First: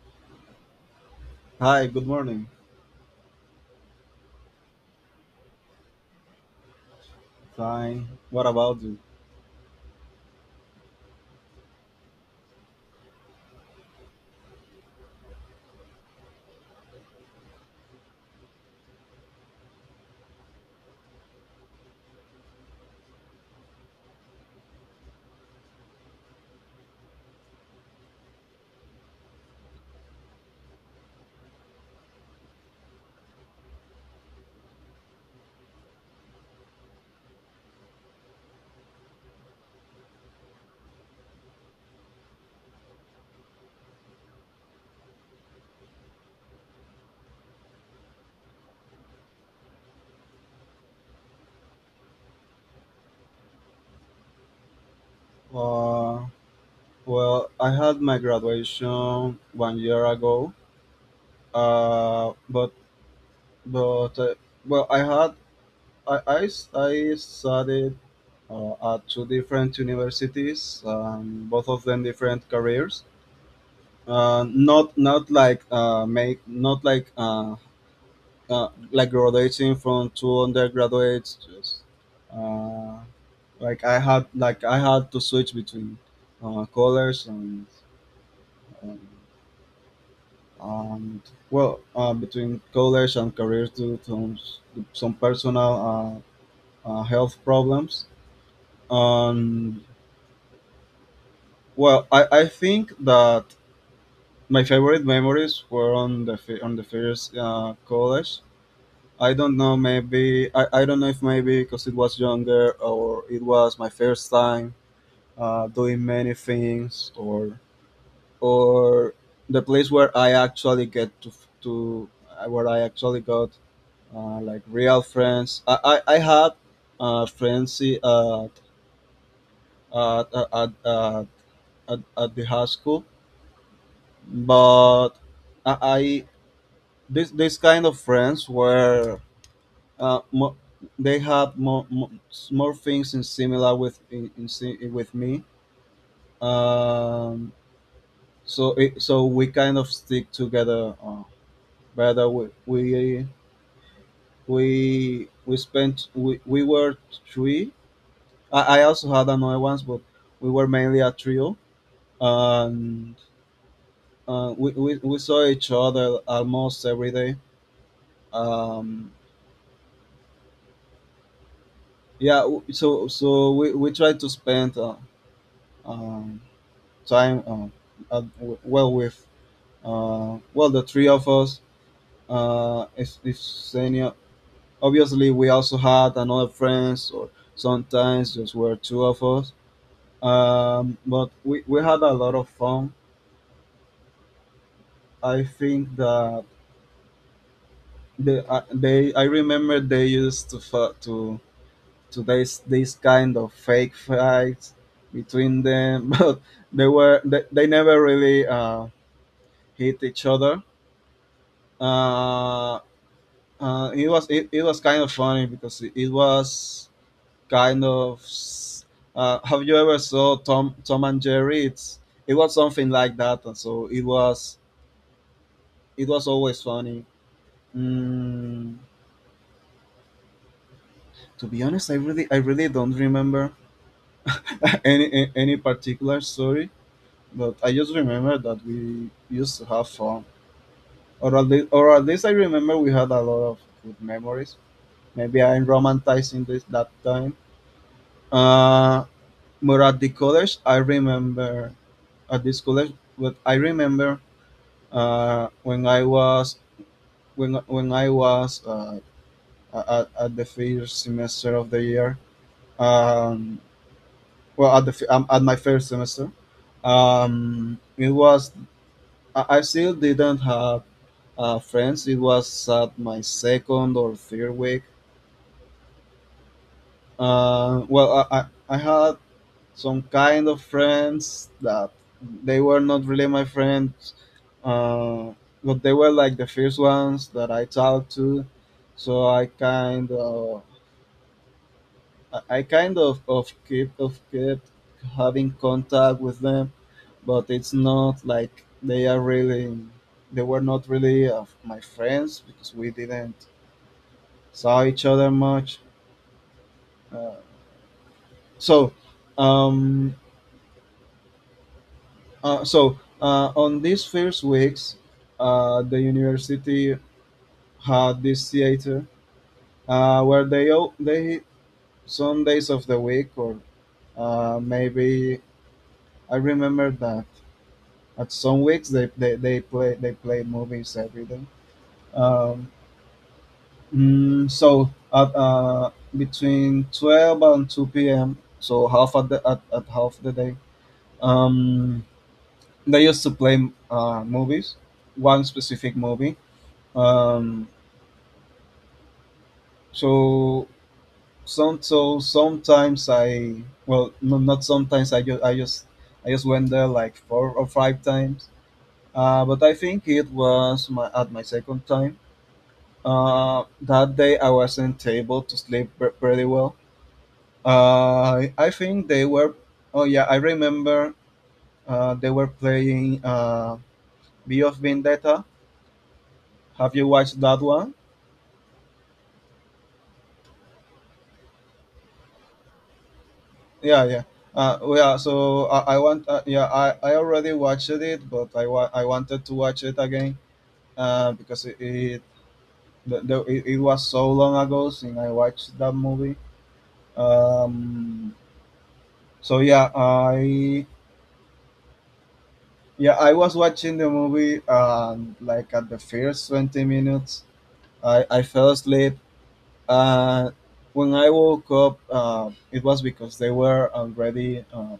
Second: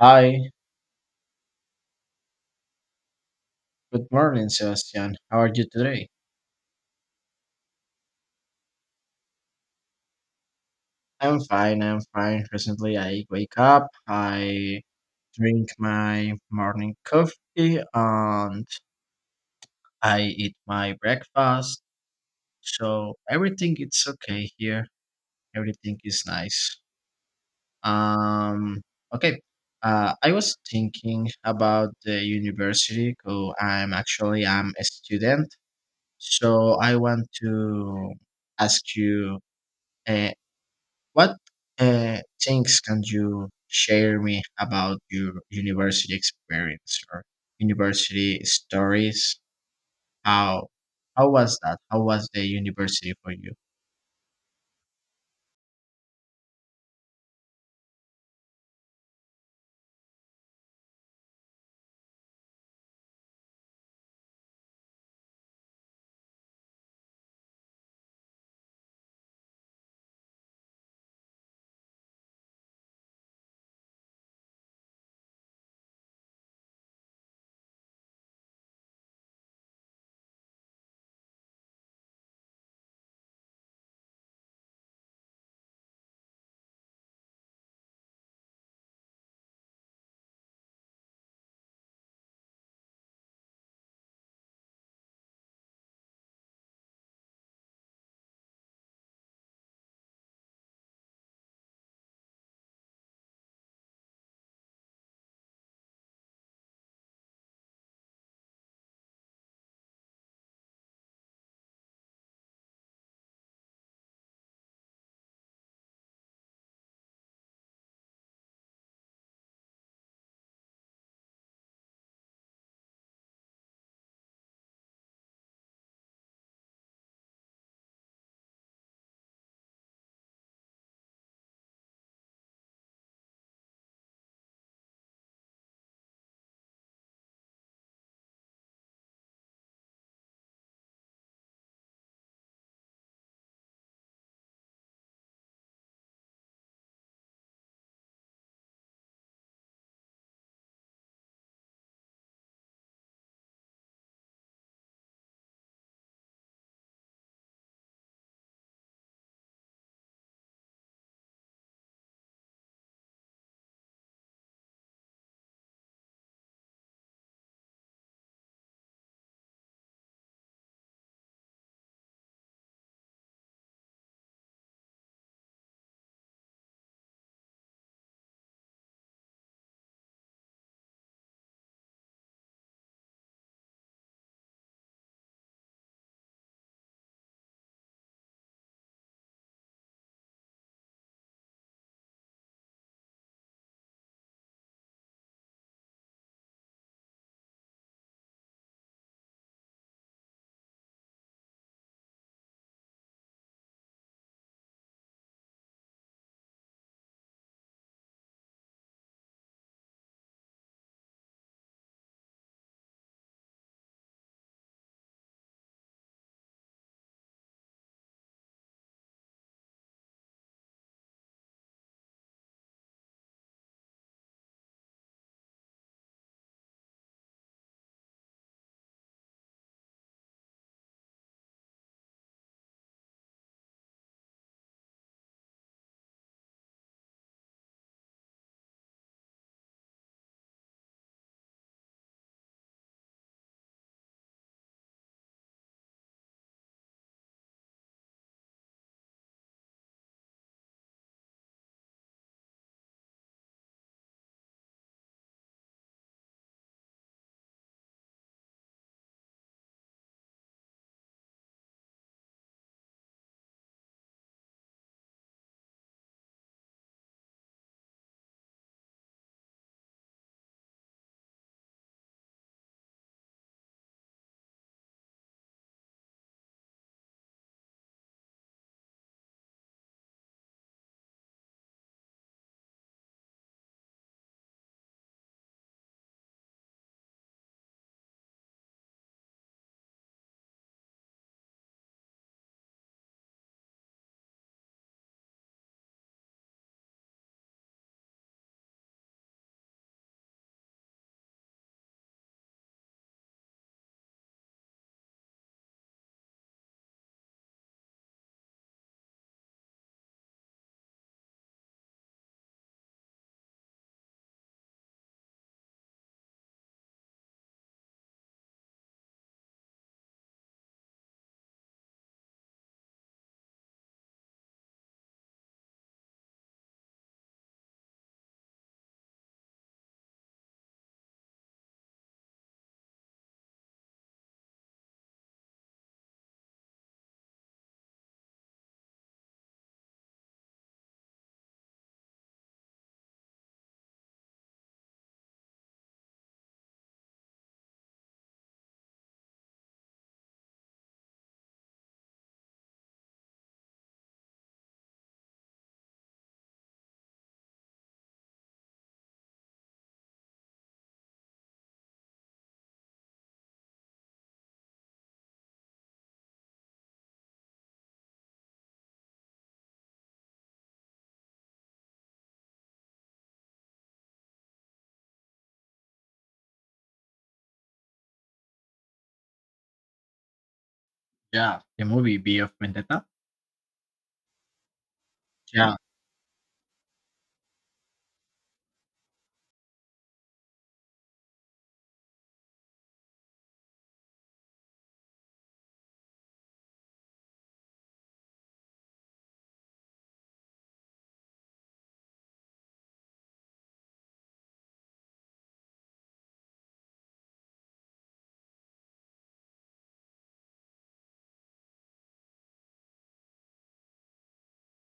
Hi, Hi, good morning. good morning, Sebastian. How are you today? Fine. What about you? I'm fine, I'm fine. Recently, I wake up, I drink my morning coffee, and I eat my breakfast. So everything is okay here. Everything is nice. Um, okay. I was thinking about the university. Oh, I'm actually I'm a student, so I want to ask you. Uh, What things can you share me about your university experience or university stories? How how was that? How was the university for you? Uh, well, I had my graduation 1 year ago. Uh, but but Well, I had I studied at two different universities, both of them different careers. Not not like make not like Like graduating from two undergraduates. Uh, like I had to switch between colors and, and and between college and career due to some personal health problems. Um well i i think that my favorite memories were on the first college. I don't know, maybe I don't know if maybe because it was younger, or it was my first time doing many things, or the place where I actually get to where I actually got like real friends. I had friends at at, at, at, at the high school, but I this this kind of friends were uh, mo- they had more more things in similar with with me. Um, so we kind of stick together better. We were three. I also had another ones, but we were mainly a trio, and we saw each other almost every day. um, yeah, we tried to spend um, time at, well with well, the three of us. If any Obviously, we also had another friends, or sometimes just were two of us, but we had a lot of fun. I think that they I remember they used to this kind of fake fights between them, but they never really hit each other. Uh, it was kind of funny because it was kind of s- have you ever saw Tom and Jerry? It was something like that, and so it was always funny. Mm, to be honest, I really don't remember any any particular story, but I just remember that we used to have fun. Or at least, or at least, I remember we had a lot of good memories. Maybe I'm romanticizing this that time. Uh, but at the college, I remember. At this college, but I remember uh, when I was when I was at the first semester of the year. Um, well, at the at my first semester it was I still didn't have friends. It was at my second or third week. Well I had some kind of friends that they were not really my friends, uh, but they were like the first ones that I talked to, so I kind of keep of kept having contact with them. But it's not like they are really, they were not really my friends, because we didn't saw each other much. uh, so um, on these first weeks, the university had this theater they, some days of the week, or maybe I remember that at some weeks they play movies every day. um, so at between 12 and 2 p.m. So half at at half the day. Um, they used to play movies, one specific movie. Um, so so sometimes I, well no, not sometimes, I just went there like four or five times. But I think it was my at my second time. That day I wasn't able to sleep pretty well. I think they were. Oh yeah, I remember they were playing V of Vendetta. Have you watched that one? Yeah, the movie B of Vendetta. Yeah, yeah. Yeah. I already watched it, but I wanted to watch it again, because it, the, it was so long ago since I watched that movie. Um. So yeah, I was watching the movie, and like at the first 20 minutes, I fell asleep. Uh, when I woke up, it was because they were already, uh,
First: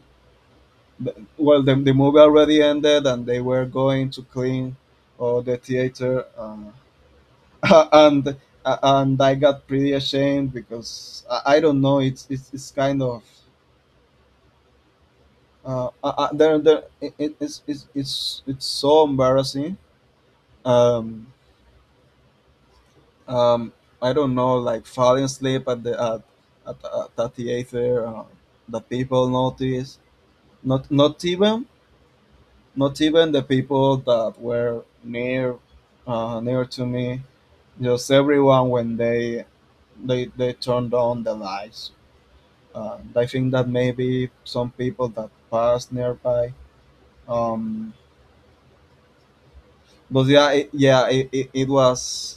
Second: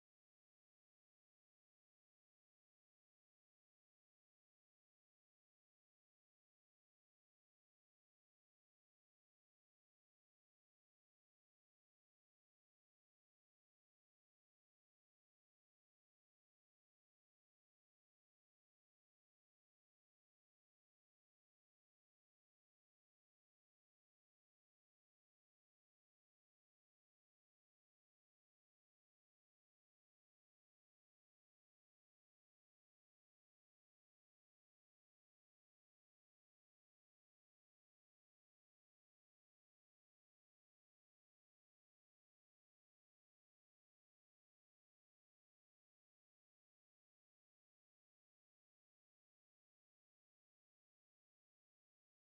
th- well, the, the movie already ended, and they were going to clean all the theater. And and I got pretty ashamed, because I don't know, it's kind of, there, there, it- it's so embarrassing. Um, um, I don't know, like falling asleep at at the theater, that people notice. Not even, not even the people that were near near to me. Just everyone, when they turned on the lights. I think that maybe some people that passed nearby. Um, but yeah, It was.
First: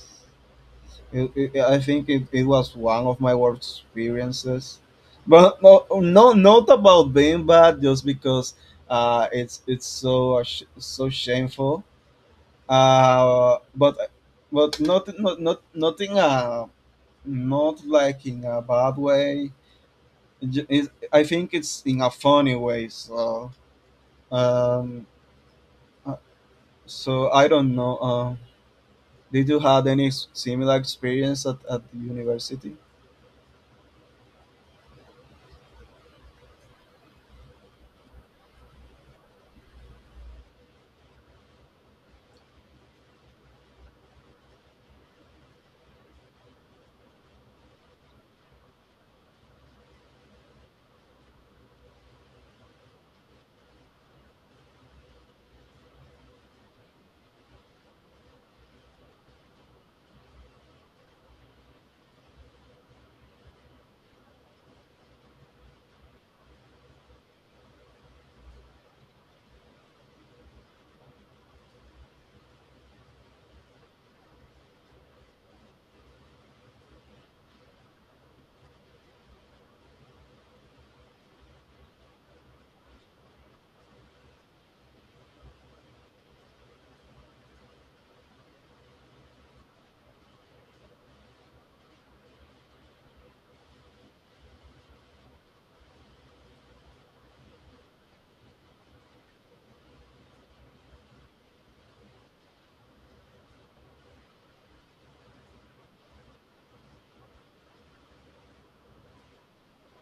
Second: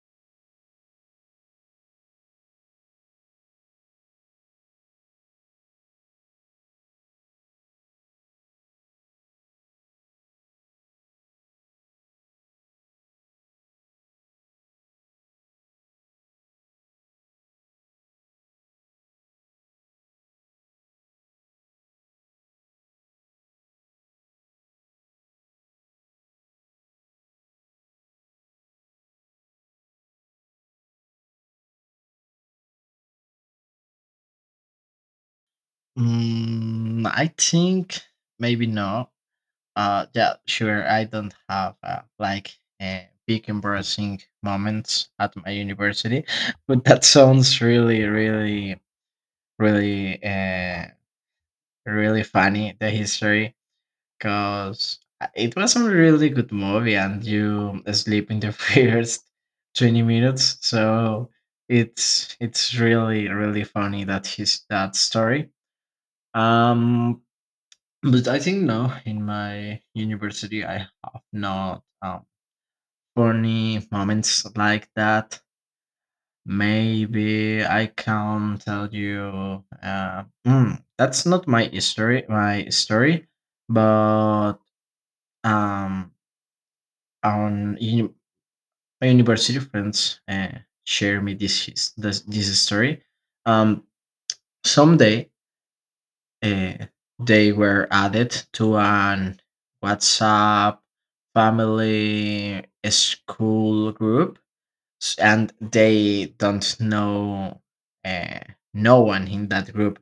I think it was one of my worst experiences. But no, no, not about being bad, just because it's so shameful. Uh but but not in a, not like in a bad way. It ju- I think it's in a funny way. So um uh, so I don't know. Did you had any similar experience at the university? I think maybe no. Yeah, sure. I don't have like uh, big embarrassing moments at my university, but that sounds really, really, really. Really funny the history, because it was a really good movie and you sleep in the first 20 minutes, so it's really really funny that story. um but I think no, in my university I have not funny moments like that. Maybe I can tell you, that's not my story, but um on uni- my university friends share me this story. um Someday, uh, they were added to an WhatsApp family school group. And they don't know, uh, no one in that group.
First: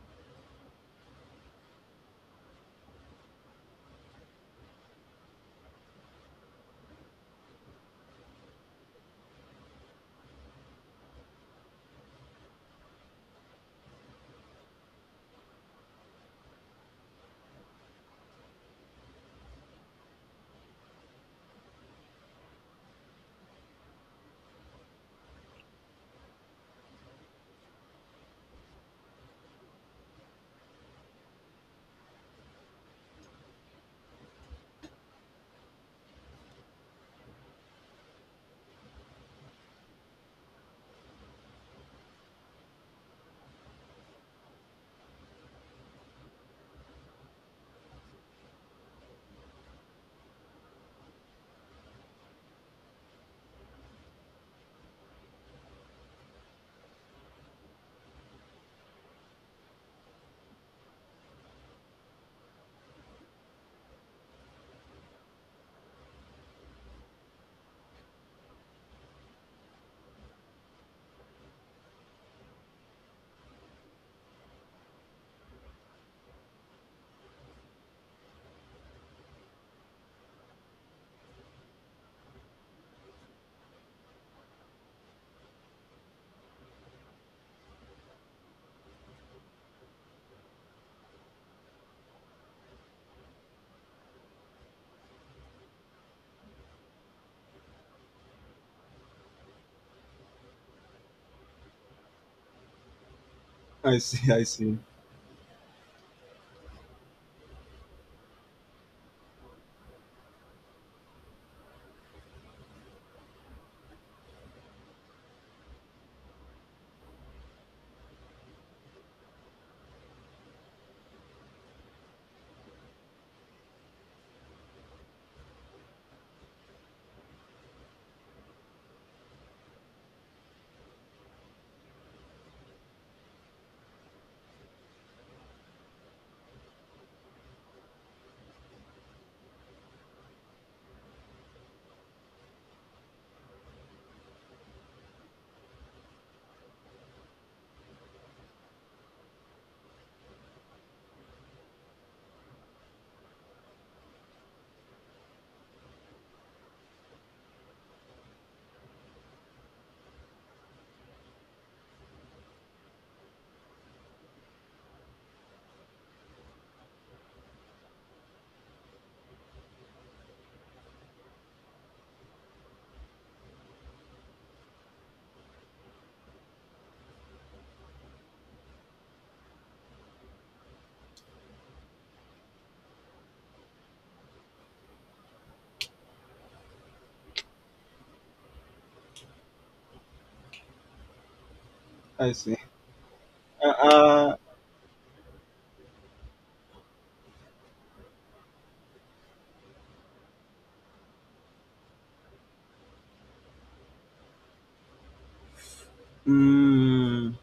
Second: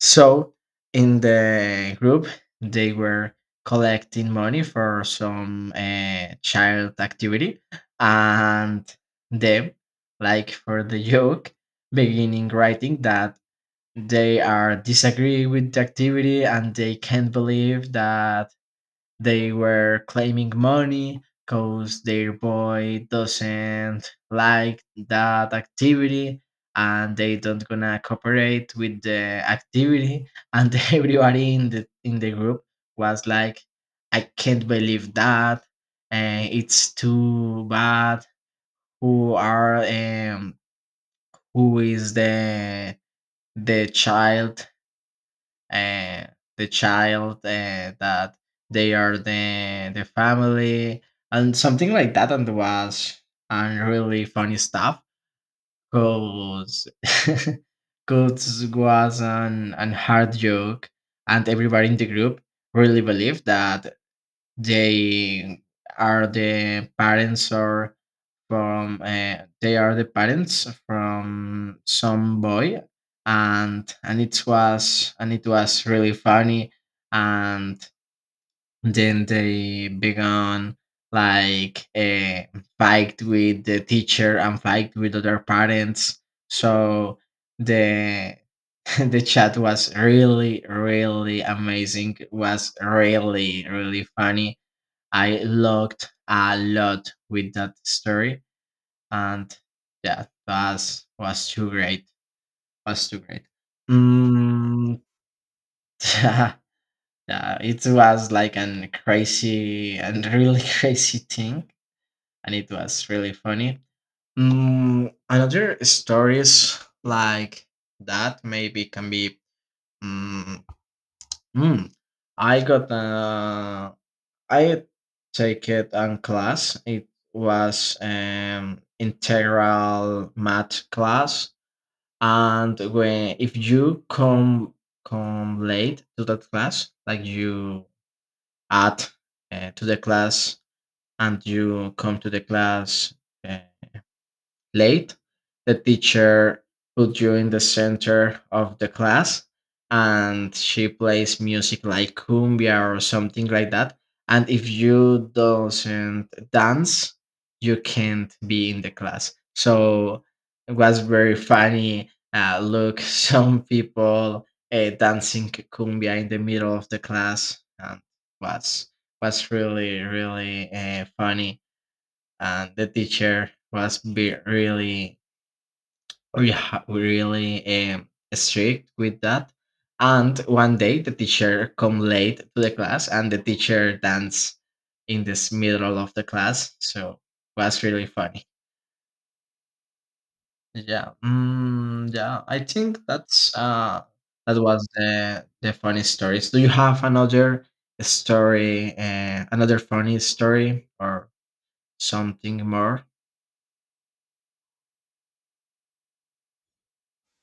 So in the group, they were collecting money for some child activity, and them, like for the joke, beginning writing that they are disagree with the activity, and they can't believe that they were claiming money because their boy doesn't like that activity, and they don't gonna cooperate with the activity. And everybody in the group was like, I can't believe that, and it's too bad. Who are um who is the child, uh, that they are the family, and something like that, and was, and really funny stuff, because Goats was an hard joke, and everybody in the group really believed that they are the parents or from they are the parents from some boy. And it was really funny. And then they began like a fight with the teacher and fight with other parents. So the the chat was really really amazing, was really really funny. I looked a lot with that story, and yeah, was too great. Was too great. I see I see Mm, yeah, it was like an crazy and really crazy thing, and it was really funny. Another stories like that maybe can be. Mm, mm, I got uh, I take it on class. It was integral math class. And when if you come late to that class, like you add to the class, and you come to the class uh, late, the teacher put you in the center of the class, and she plays music like cumbia or something like that. And if you doesn't dance, you can't be in the class. So it was very funny. Look, some people dancing cumbia in the middle of the class, and was was really really funny. And the teacher was be really, we really strict with that. And one day the teacher come late to the class, and the teacher dance in this middle of the class. So was really funny. Yeah, mm, I yeah. see I think that's uh that was the funny stories. Do you have another story, another funny story, or something more? mm,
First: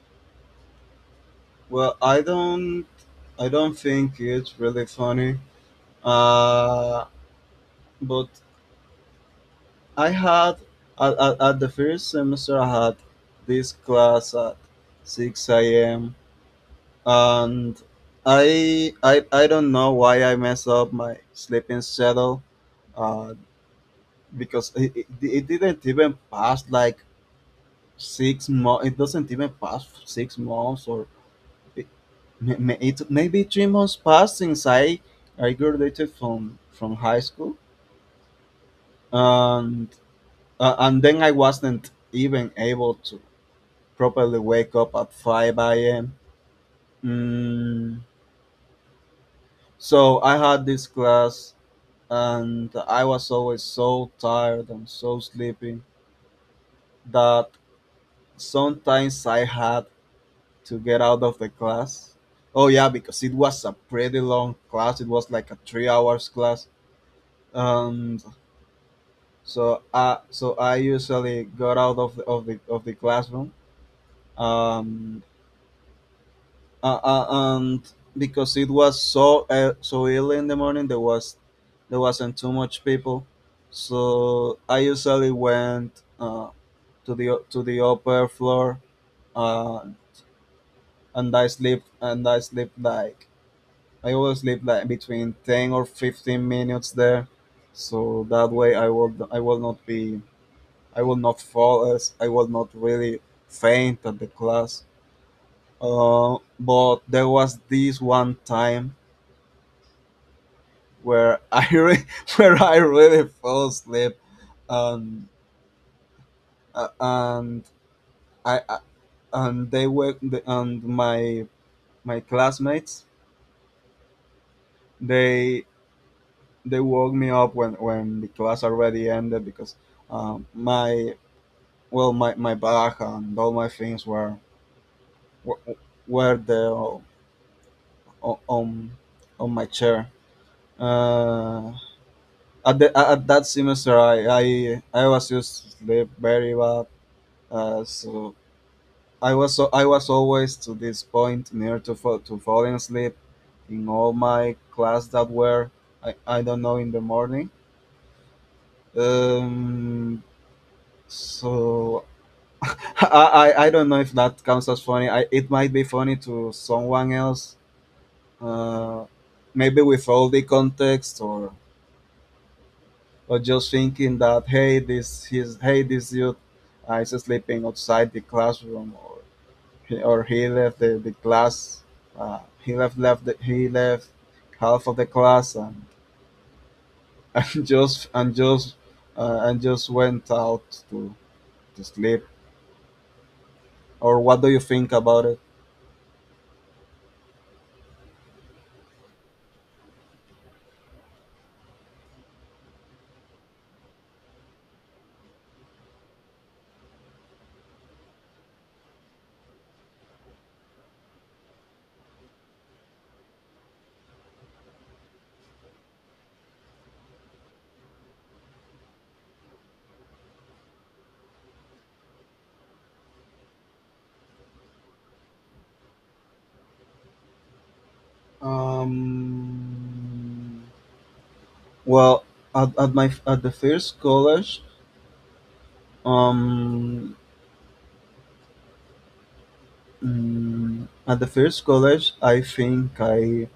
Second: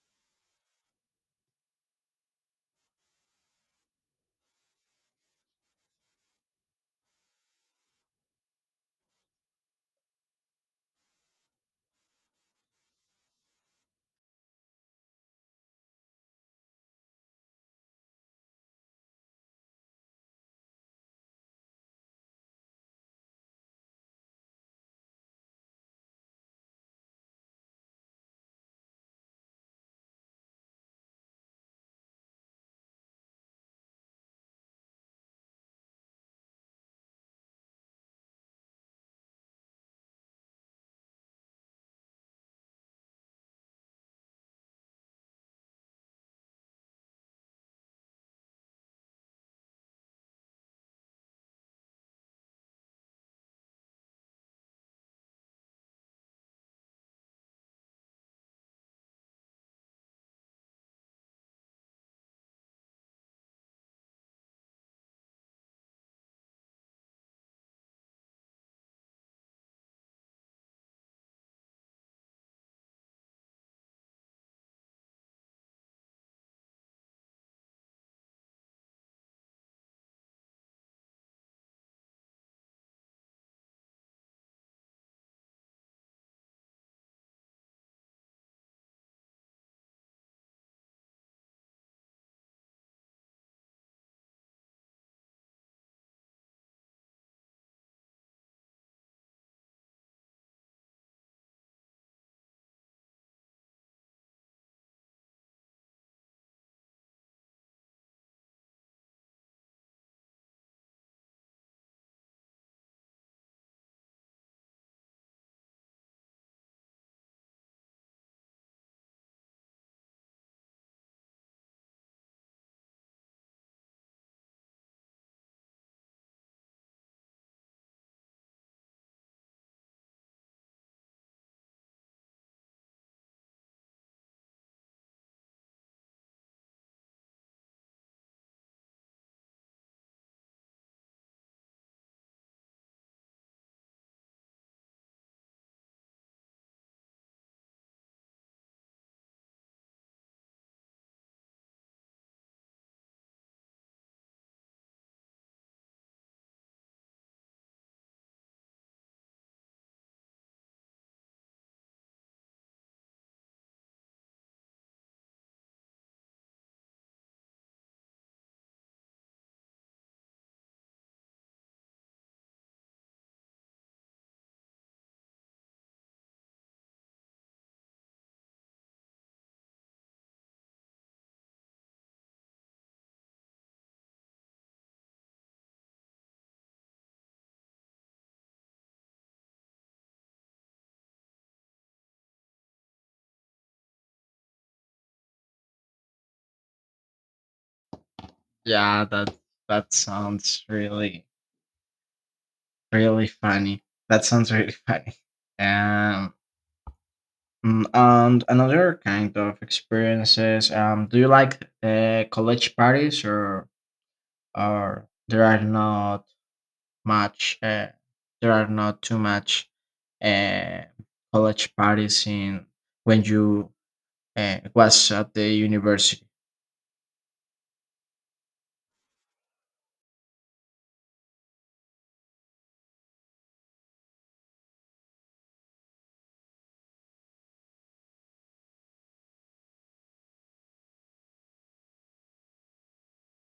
well I don't, I don't think it's really funny, uh but I had, at the first semester, I had this class at 6 a.m., and I don't know why I messed up my sleeping schedule, uh, because it didn't even pass like 6 months. It doesn't even pass 6 months, or it, may- it maybe 3 months passed since I graduated from high school. And and then I wasn't even able to properly wake up at 5 a.m. Mm, so I had this class, and I was always so tired and so sleepy that sometimes I had to get out of the class. Oh yeah, because it was a pretty long class. It was like a 3 hours class. And I usually got out of the classroom. Um, uh, uh, and Because it was so so early in the morning, there wasn't too much people. So I usually went to the upper floor, uh, and I sleep like, I always sleep like, between 10 or 15 minutes there, so that way I will not be I will not fall as I will not really faint at the class. But there was this one time where where I really fell asleep. Um, and I and they wake the- and my classmates, they they woke me up when the class already ended, because um, my my bag and all my things were were, were there o- on on my chair. Uh, at at that semester, I was used to sleep very bad, uh, so so I was always to this point near to falling asleep in all my class that were, I don't know, in the morning. Um, so I don't know if that counts as funny. It might be funny to someone else. Uh, Maybe with all the context, or just thinking that, hey, this his hey, this youth is sleeping outside the classroom, or he, or he left the class. He left half of the class, and and just and just went out to sleep. Or what do you think about it? Yeah, that sounds really really funny. That sounds really funny. Um, and another kind of experiences. Do you like college parties, or there are not much? There are not too much uh, college parties in, when you was at the university. Um, well, at the first college, um, at the first college, I think I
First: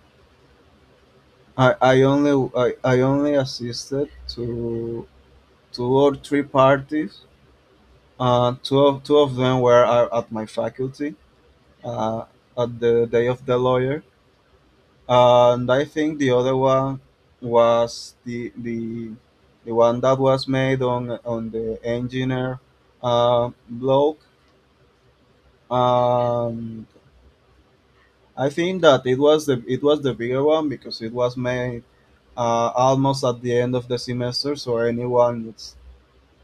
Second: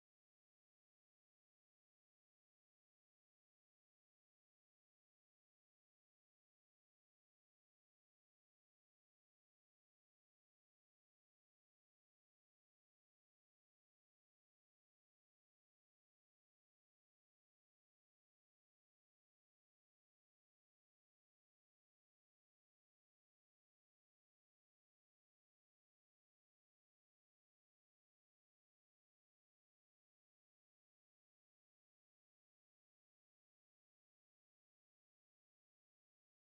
I, I only I, I only assisted to two or three parties. Two of them were at my faculty, uh, at the day of the lawyer, and I think the other one was the one that was made on the engineer blog. Um, I think that it was the bigger one because it was made almost at the end of the semester, so anyone that's,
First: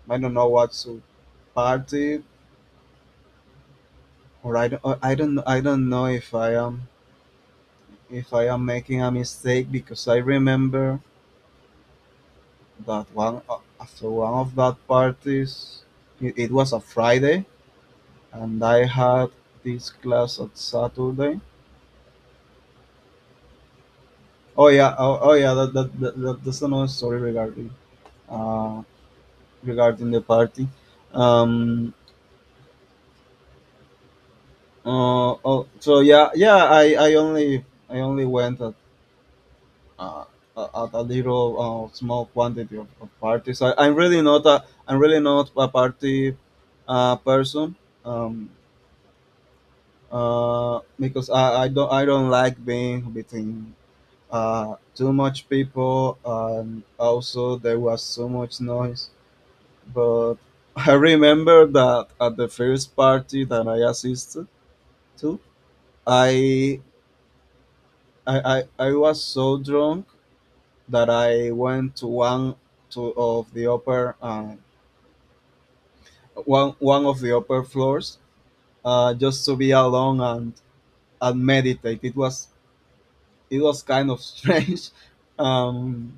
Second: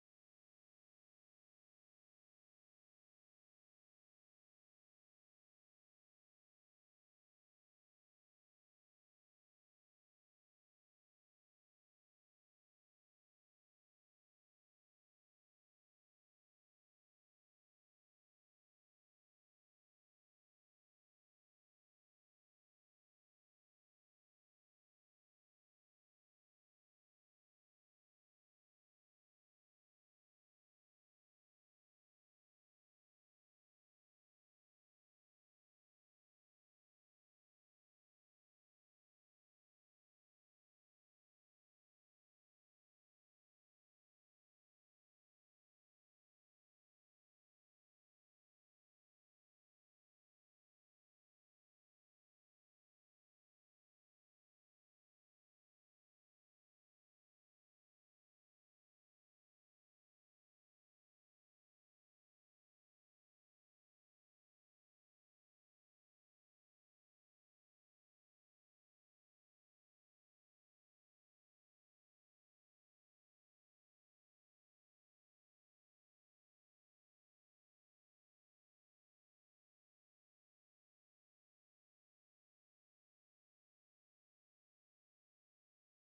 I don't know, what's to party. Or I don't, I don't know if I am, if I am making a mistake, because I remember that one, after one of that parties, it was a Friday, and I had this class on Saturday. Oh yeah, that's another story regarding uh regarding the party. Um oh so yeah, I only went at uh, a, a little small quantity of parties. I'm really not a I'm really not a party person um, because I don't like being between too much people, and also there was so much noise. But I remember that at the first party that I assisted to, I I was so drunk that I went to one to of the upper one of the upper floors, just to be alone and meditate. It was kind of strange. um,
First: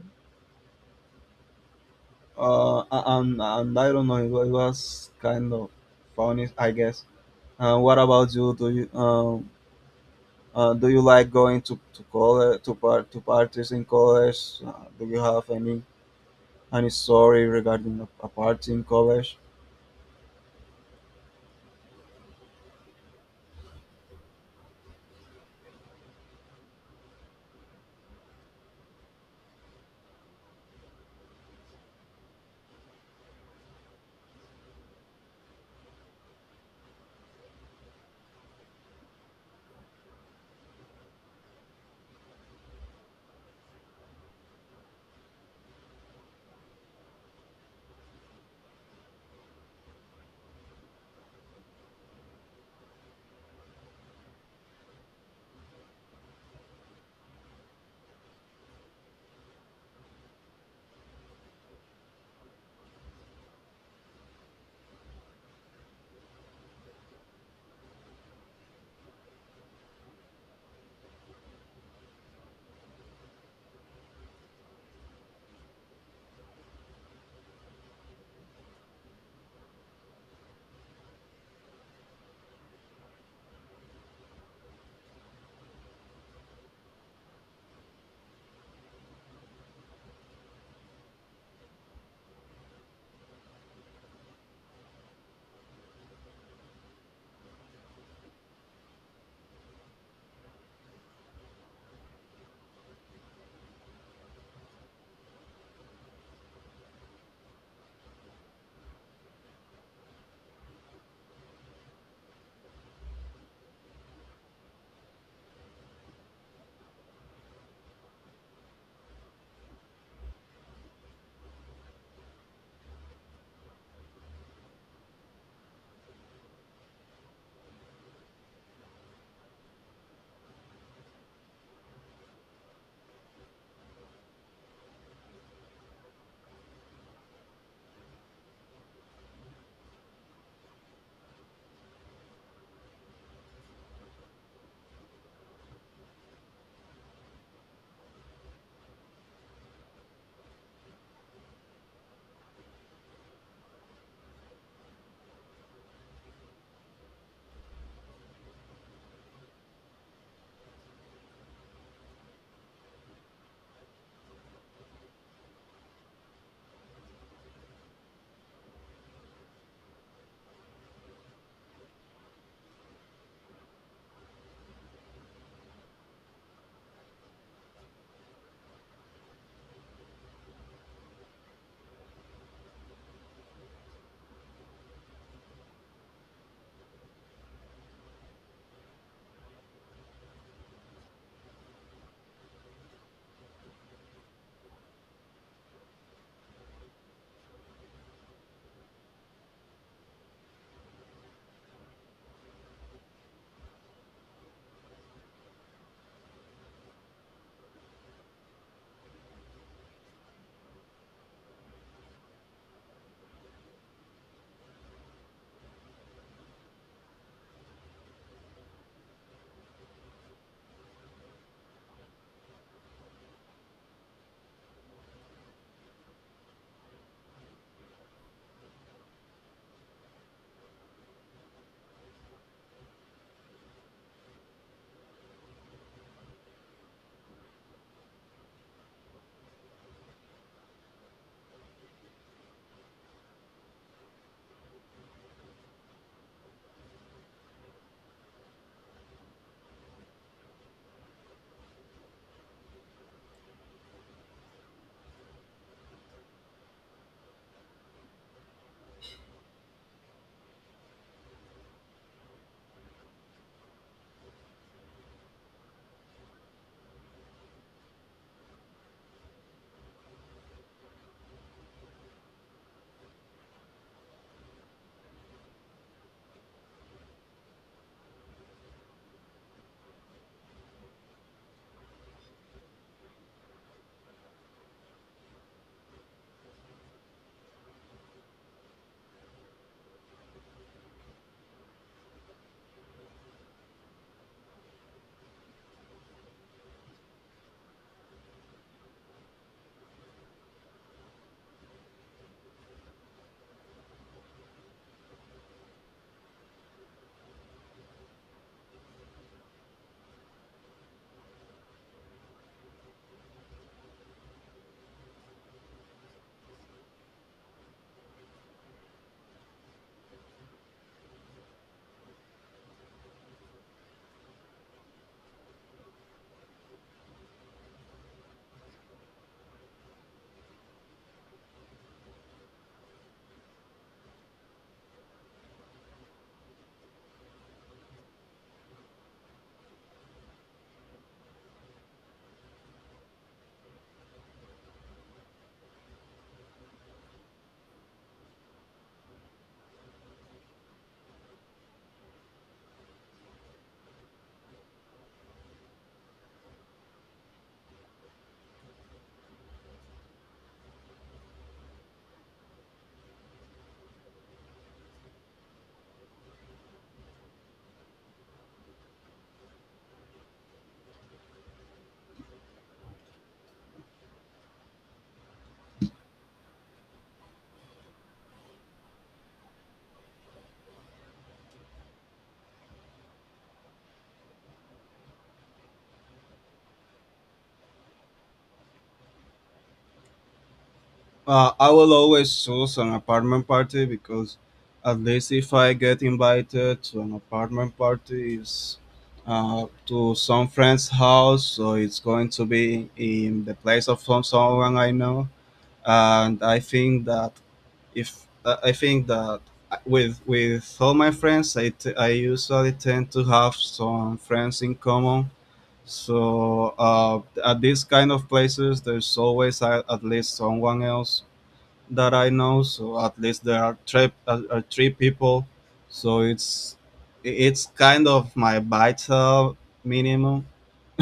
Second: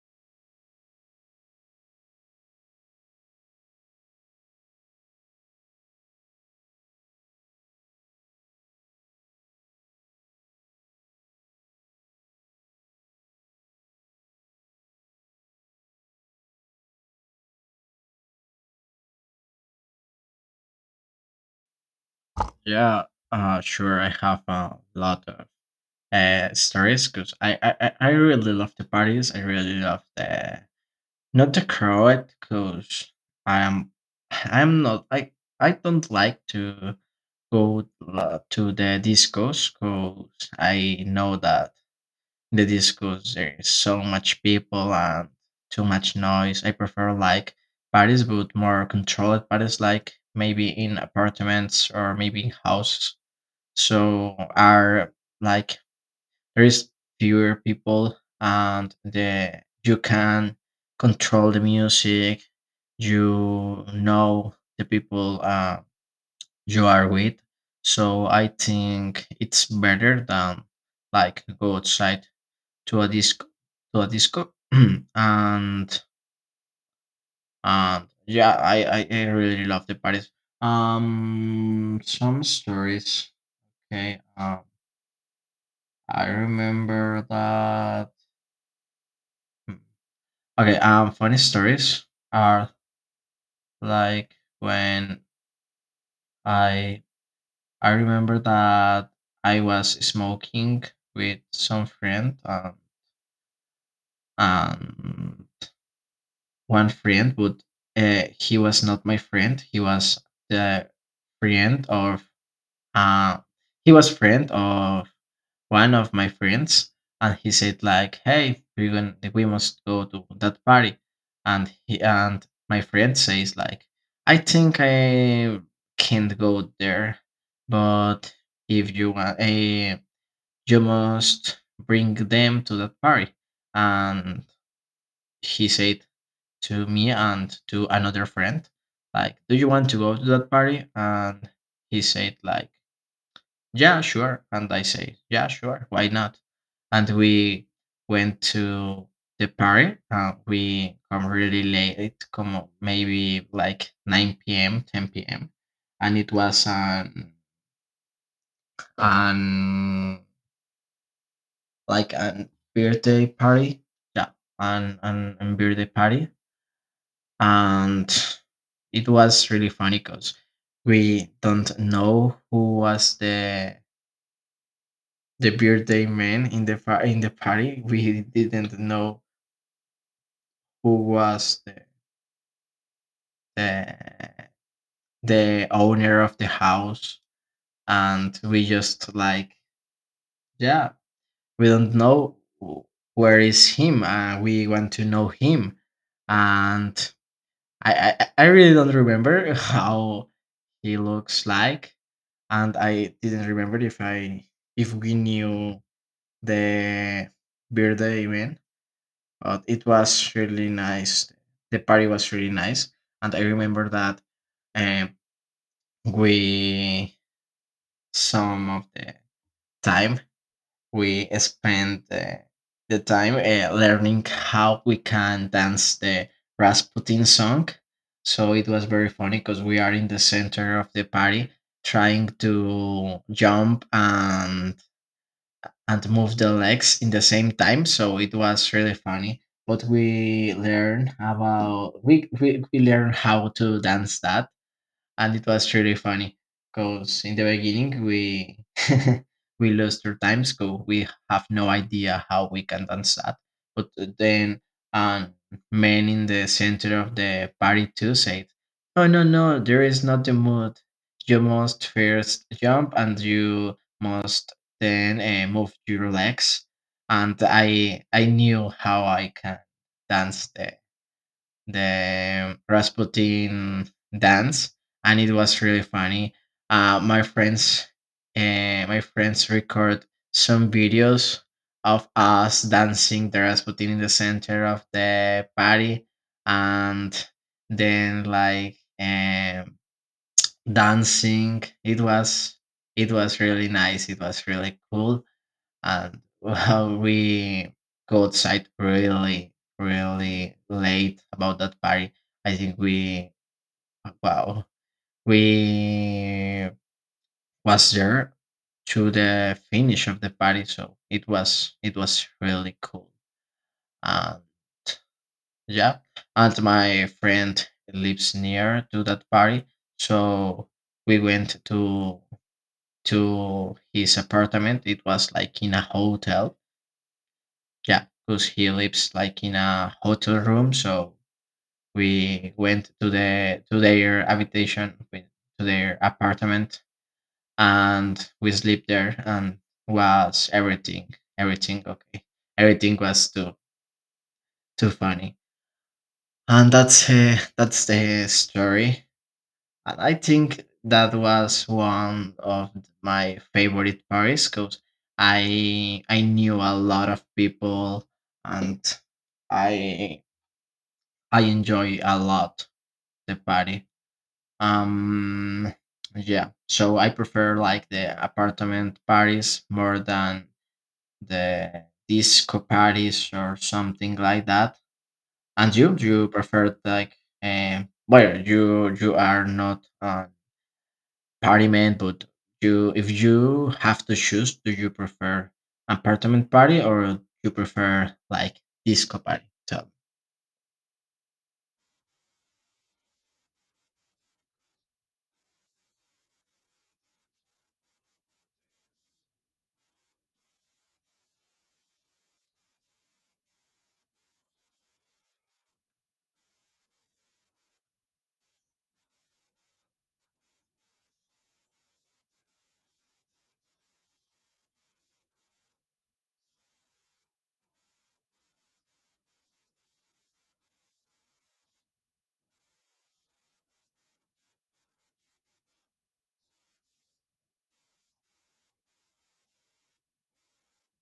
uh, and I don't know. It was kind of funny, I guess. What about you? Do you like going to college, to parties in college? Do you have any story regarding a party in college? Yeah, sure. I have a lot of stories because I really love the parties. I really love the Not the crowd, cause I'm I'm not I I don't like to go to the discos, cause I know that in the discos there is so much people and too much noise. I prefer like parties, but more controlled parties, like maybe in apartments or maybe in houses. So are like there is fewer people, and the you can control the music. You know the people you are with. So I think it's better than like go outside to a disco to a disco and and yeah, I really love the parties. Some stories. Okay. I remember that. hmm, Okay, funny stories are like when I I remember that I was smoking with some friend, um one friend, but he was not my friend. He was the friend of uh, friend of one of my friends, and he said like, hey, we must go to that party. And he and my friend says like, I think I can't go there, but if you want, you must bring them to that party. And he said to me and to another friend like, do you want to go to that party? And he said like, "Yeah, sure." And I say, "Yeah, sure. Why not?" And we went to the party. We come really late, come maybe like 9 p.m., 10 p.m. And it was an like an birthday party. Yeah, an birthday party. And it was really funny because we don't know who was the birthday man in the party. We didn't know who was the the owner of the house, and we just like, yeah, we don't know where is him. We want to know him, and I really don't remember how he looks like, and I didn't remember if we knew the birthday man. But it was really nice. The party was really nice, and I remember that, um, we some of the time we spent the time learning how we can dance the Rasputin song. So it was very funny because we are in the center of the party trying to jump and move the legs in the same time. So it was really funny. But we learn about we learn how to dance that, and it was really funny because in the beginning we we lost our time, so we have no idea how we can dance that. But then um men in the center of the party too said, oh no no, there is not the mood. You must first jump, and you must then move your legs, and I knew how I can dance the Rasputin dance. And it was really funny. Uh, my friends, my friends record some videos of us dancing the Rasputin in the center of the party, and then like, dancing. It was really nice. It was really cool, and well, we go outside really, really late about that party. I think we, wow, we was there to the finish of the party, so it was really cool. And yeah, and my friend lives near to that party, so we went to his apartment. It was like in a hotel. Yeah, because he lives like in a hotel room, so we went to their habitation, to their apartment, and we slept there, and was everything okay, everything was too funny, and that's the story, and I think that was one of my favorite parties because I knew a lot of people and. I I enjoy a lot the party. Um, yeah, so I prefer like the apartment parties more than the disco parties or something like that. And you prefer like, well, you are not a party man, but you if you have to choose, do you prefer apartment party or you prefer like disco party? Tell I will always choose an apartment party, because at least if I get invited to an apartment party, it's to some friend's house, so it's going to be in the place of someone I know, and I think that if I think that with all my friends, I usually tend to have some friends in common. So at these kind of places, there's always at least someone else that I know. So at least there are three people. So it's kind of my vital minimum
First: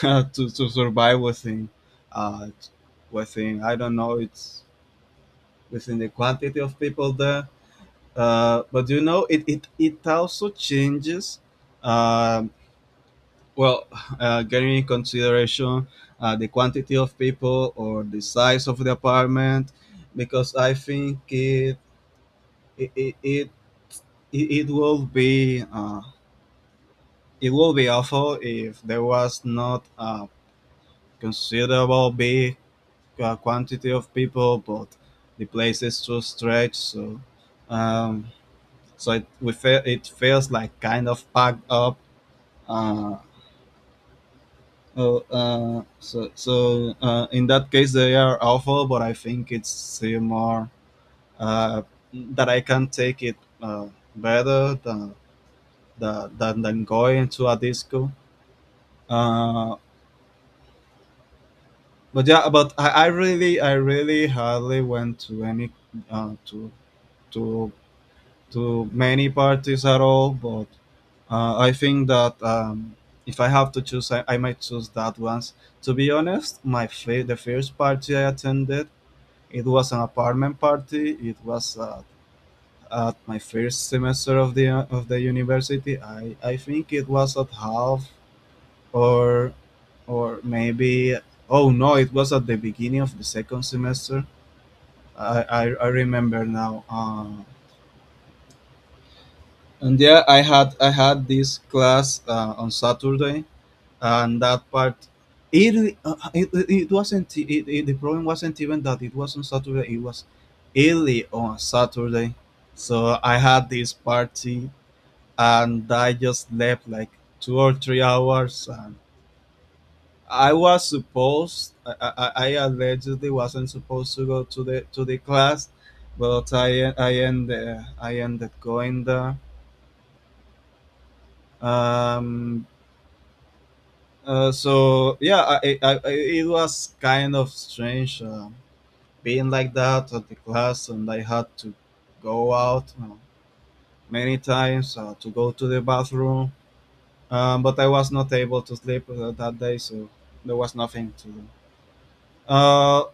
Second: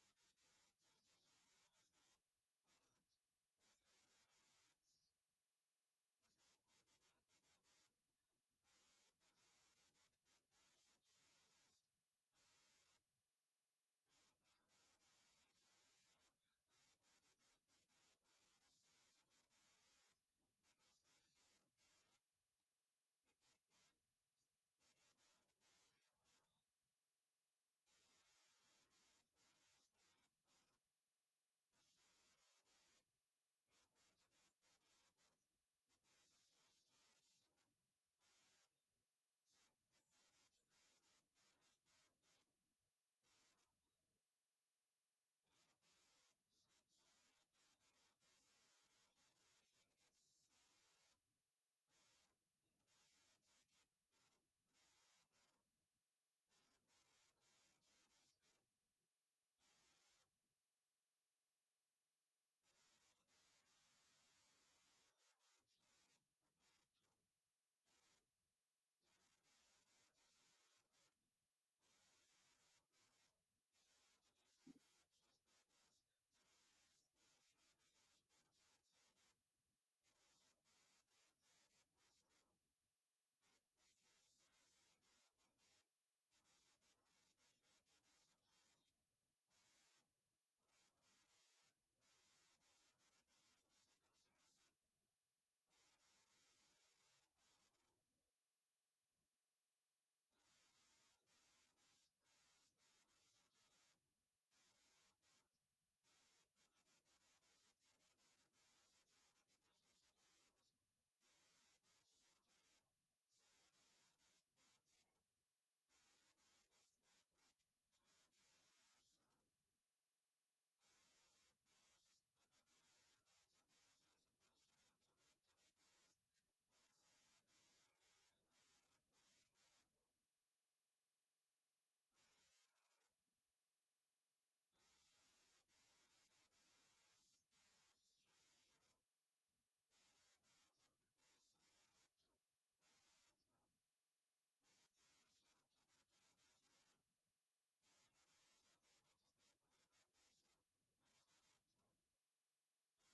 to survive within uh I don't know, it's within the quantity of people there. But you know, it it also changes. Um, well, getting in consideration the quantity of people or the size of the apartment, because I think it it it, it it would be awful if there was not a considerable big quantity of people, but the place is too stretched, so um, it feels like kind of packed up. Uh, in that case they are awful, but I think it's more uh, that I can take it uh, better than than going to a disco. Uh, but yeah, but I really hardly went to any, uh, to to to many parties at all. But I think that if I have to choose, I might choose that ones. To be honest, the first party I attended, it was an apartment party. It was at my first semester of the university. I think it was at half or or maybe oh no, it was at the beginning of the second semester. i i, I remember now. And yeah, I had this class on Saturday, and that part it wasn't the problem wasn't even that it was on Saturday, it was early on a Saturday. So I had this party, and I just slept like 2 or 3 hours, and I allegedly wasn't supposed to go to the class, but I ended going there. Um, so yeah, it was kind of strange being like that at the class, and I had to go out many times to go to the bathroom. But I was not able to sleep that day, so there was nothing to do. Uh,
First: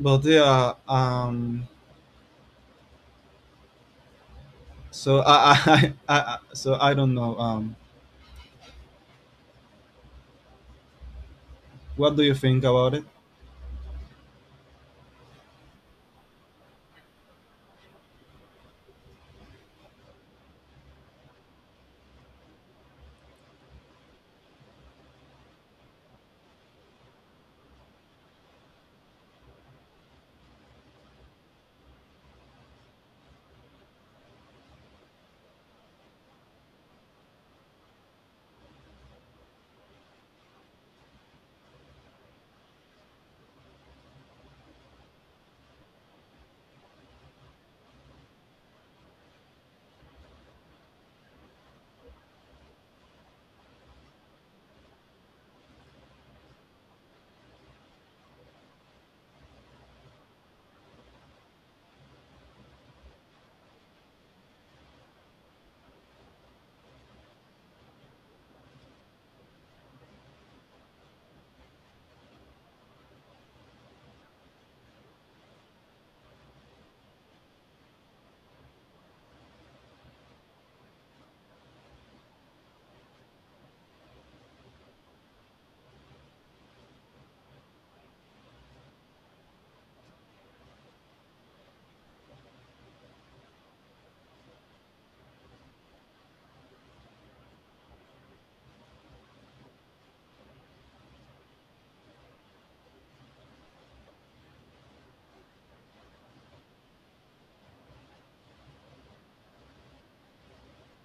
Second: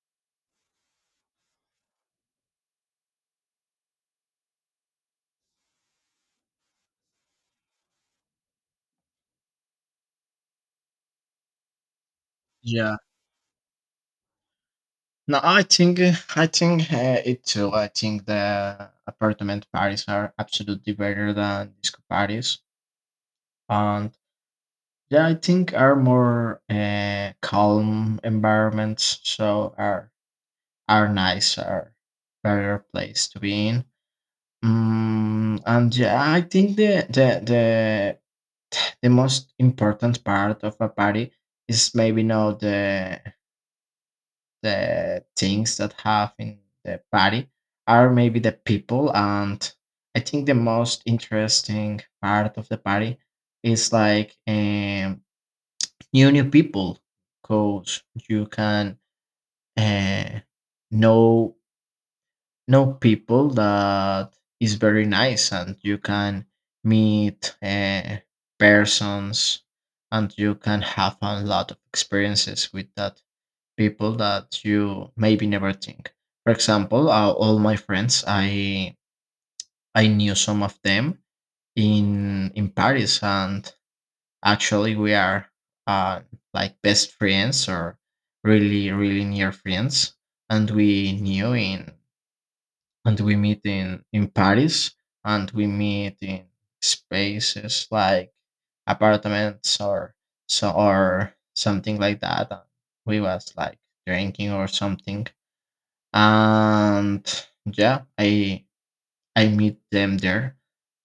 but yeah, So I, I so I don't know. What do you think about me. it? No, I think it too. I think the apartment parties are absolutely better than disco parties, and yeah, I think are more calm environments, so are nice, are better place to be in. And yeah, I think the most important part of a party is maybe not the things that have in the party, are maybe the people. And I think the most interesting part of the party is like, new people, because you can uh, know know people that is very nice, and you can meet persons, and you can have a lot of experiences with that people that you maybe never think. For example, all my friends, I knew some of them in Paris, and actually we are uh, like best friends or really really near friends, and we meet in Paris, and we meet in spaces like apartments or so or something like that. And we was like drinking or something, and yeah, I meet them there,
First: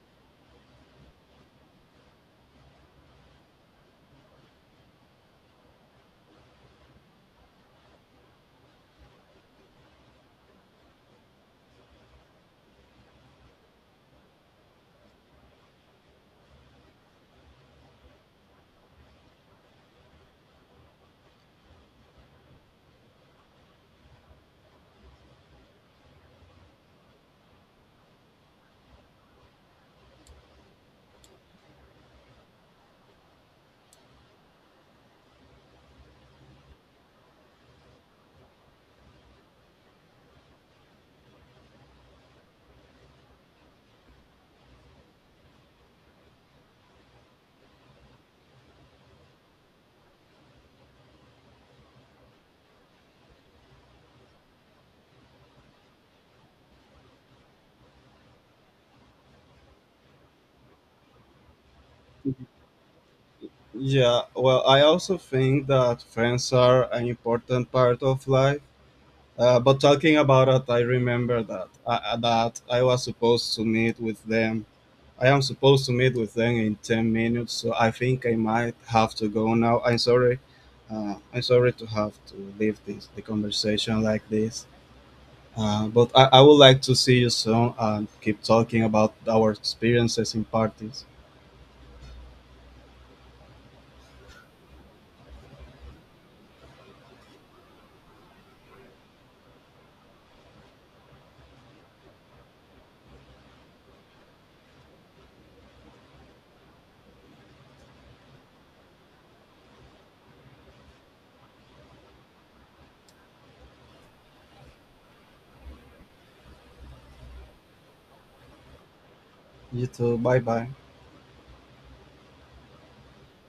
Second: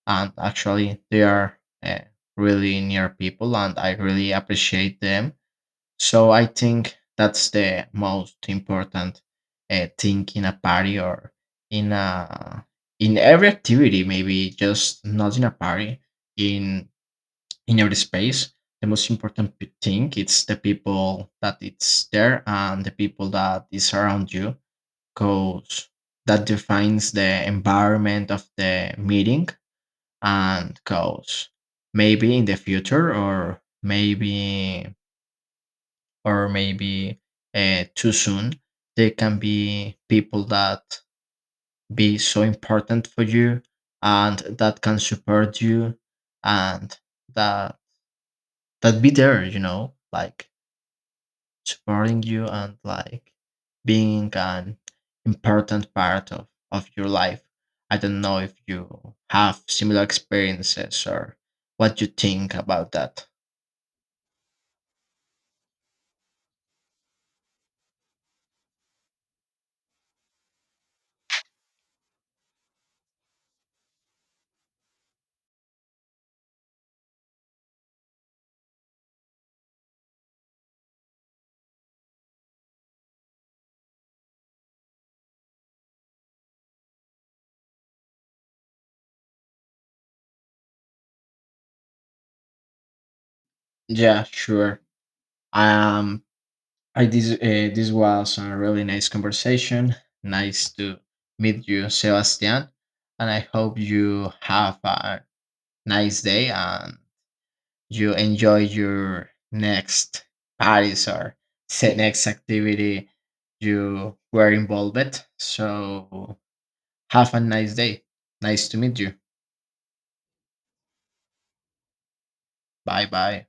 and actually they are uh, really near people, and I really appreciate them. So I think that's the most important thing in a party, or in a in every activity, maybe just not in a party, in in every space. The most important thing, it's the people that it's there and the people that is around you, because that defines the environment of the meeting. And because maybe in the future, or maybe, or maybe too soon, there can be people that be so important for you and that can support you, and that that be there like supporting you, and like being an important part of your life. I don't know if you have similar experiences or what you think about that. Yeah. Well, I also think that friends are an important part of life. But talking about it, I remember that I was supposed to meet with them. I am supposed to meet with them in 10 minutes. So I think I might have to go now. I'm sorry. I'm sorry to have to leave this the conversation like this. I would like to see you soon and keep talking about our experiences in parties. Yeah, sure. Um, I this this was a really nice conversation. Nice to meet you, Sebastian, and I hope you have a nice day and you enjoy your next parties or next activity you were involved with. So have a nice day. Nice to meet you. You too. Bye bye. Bye bye.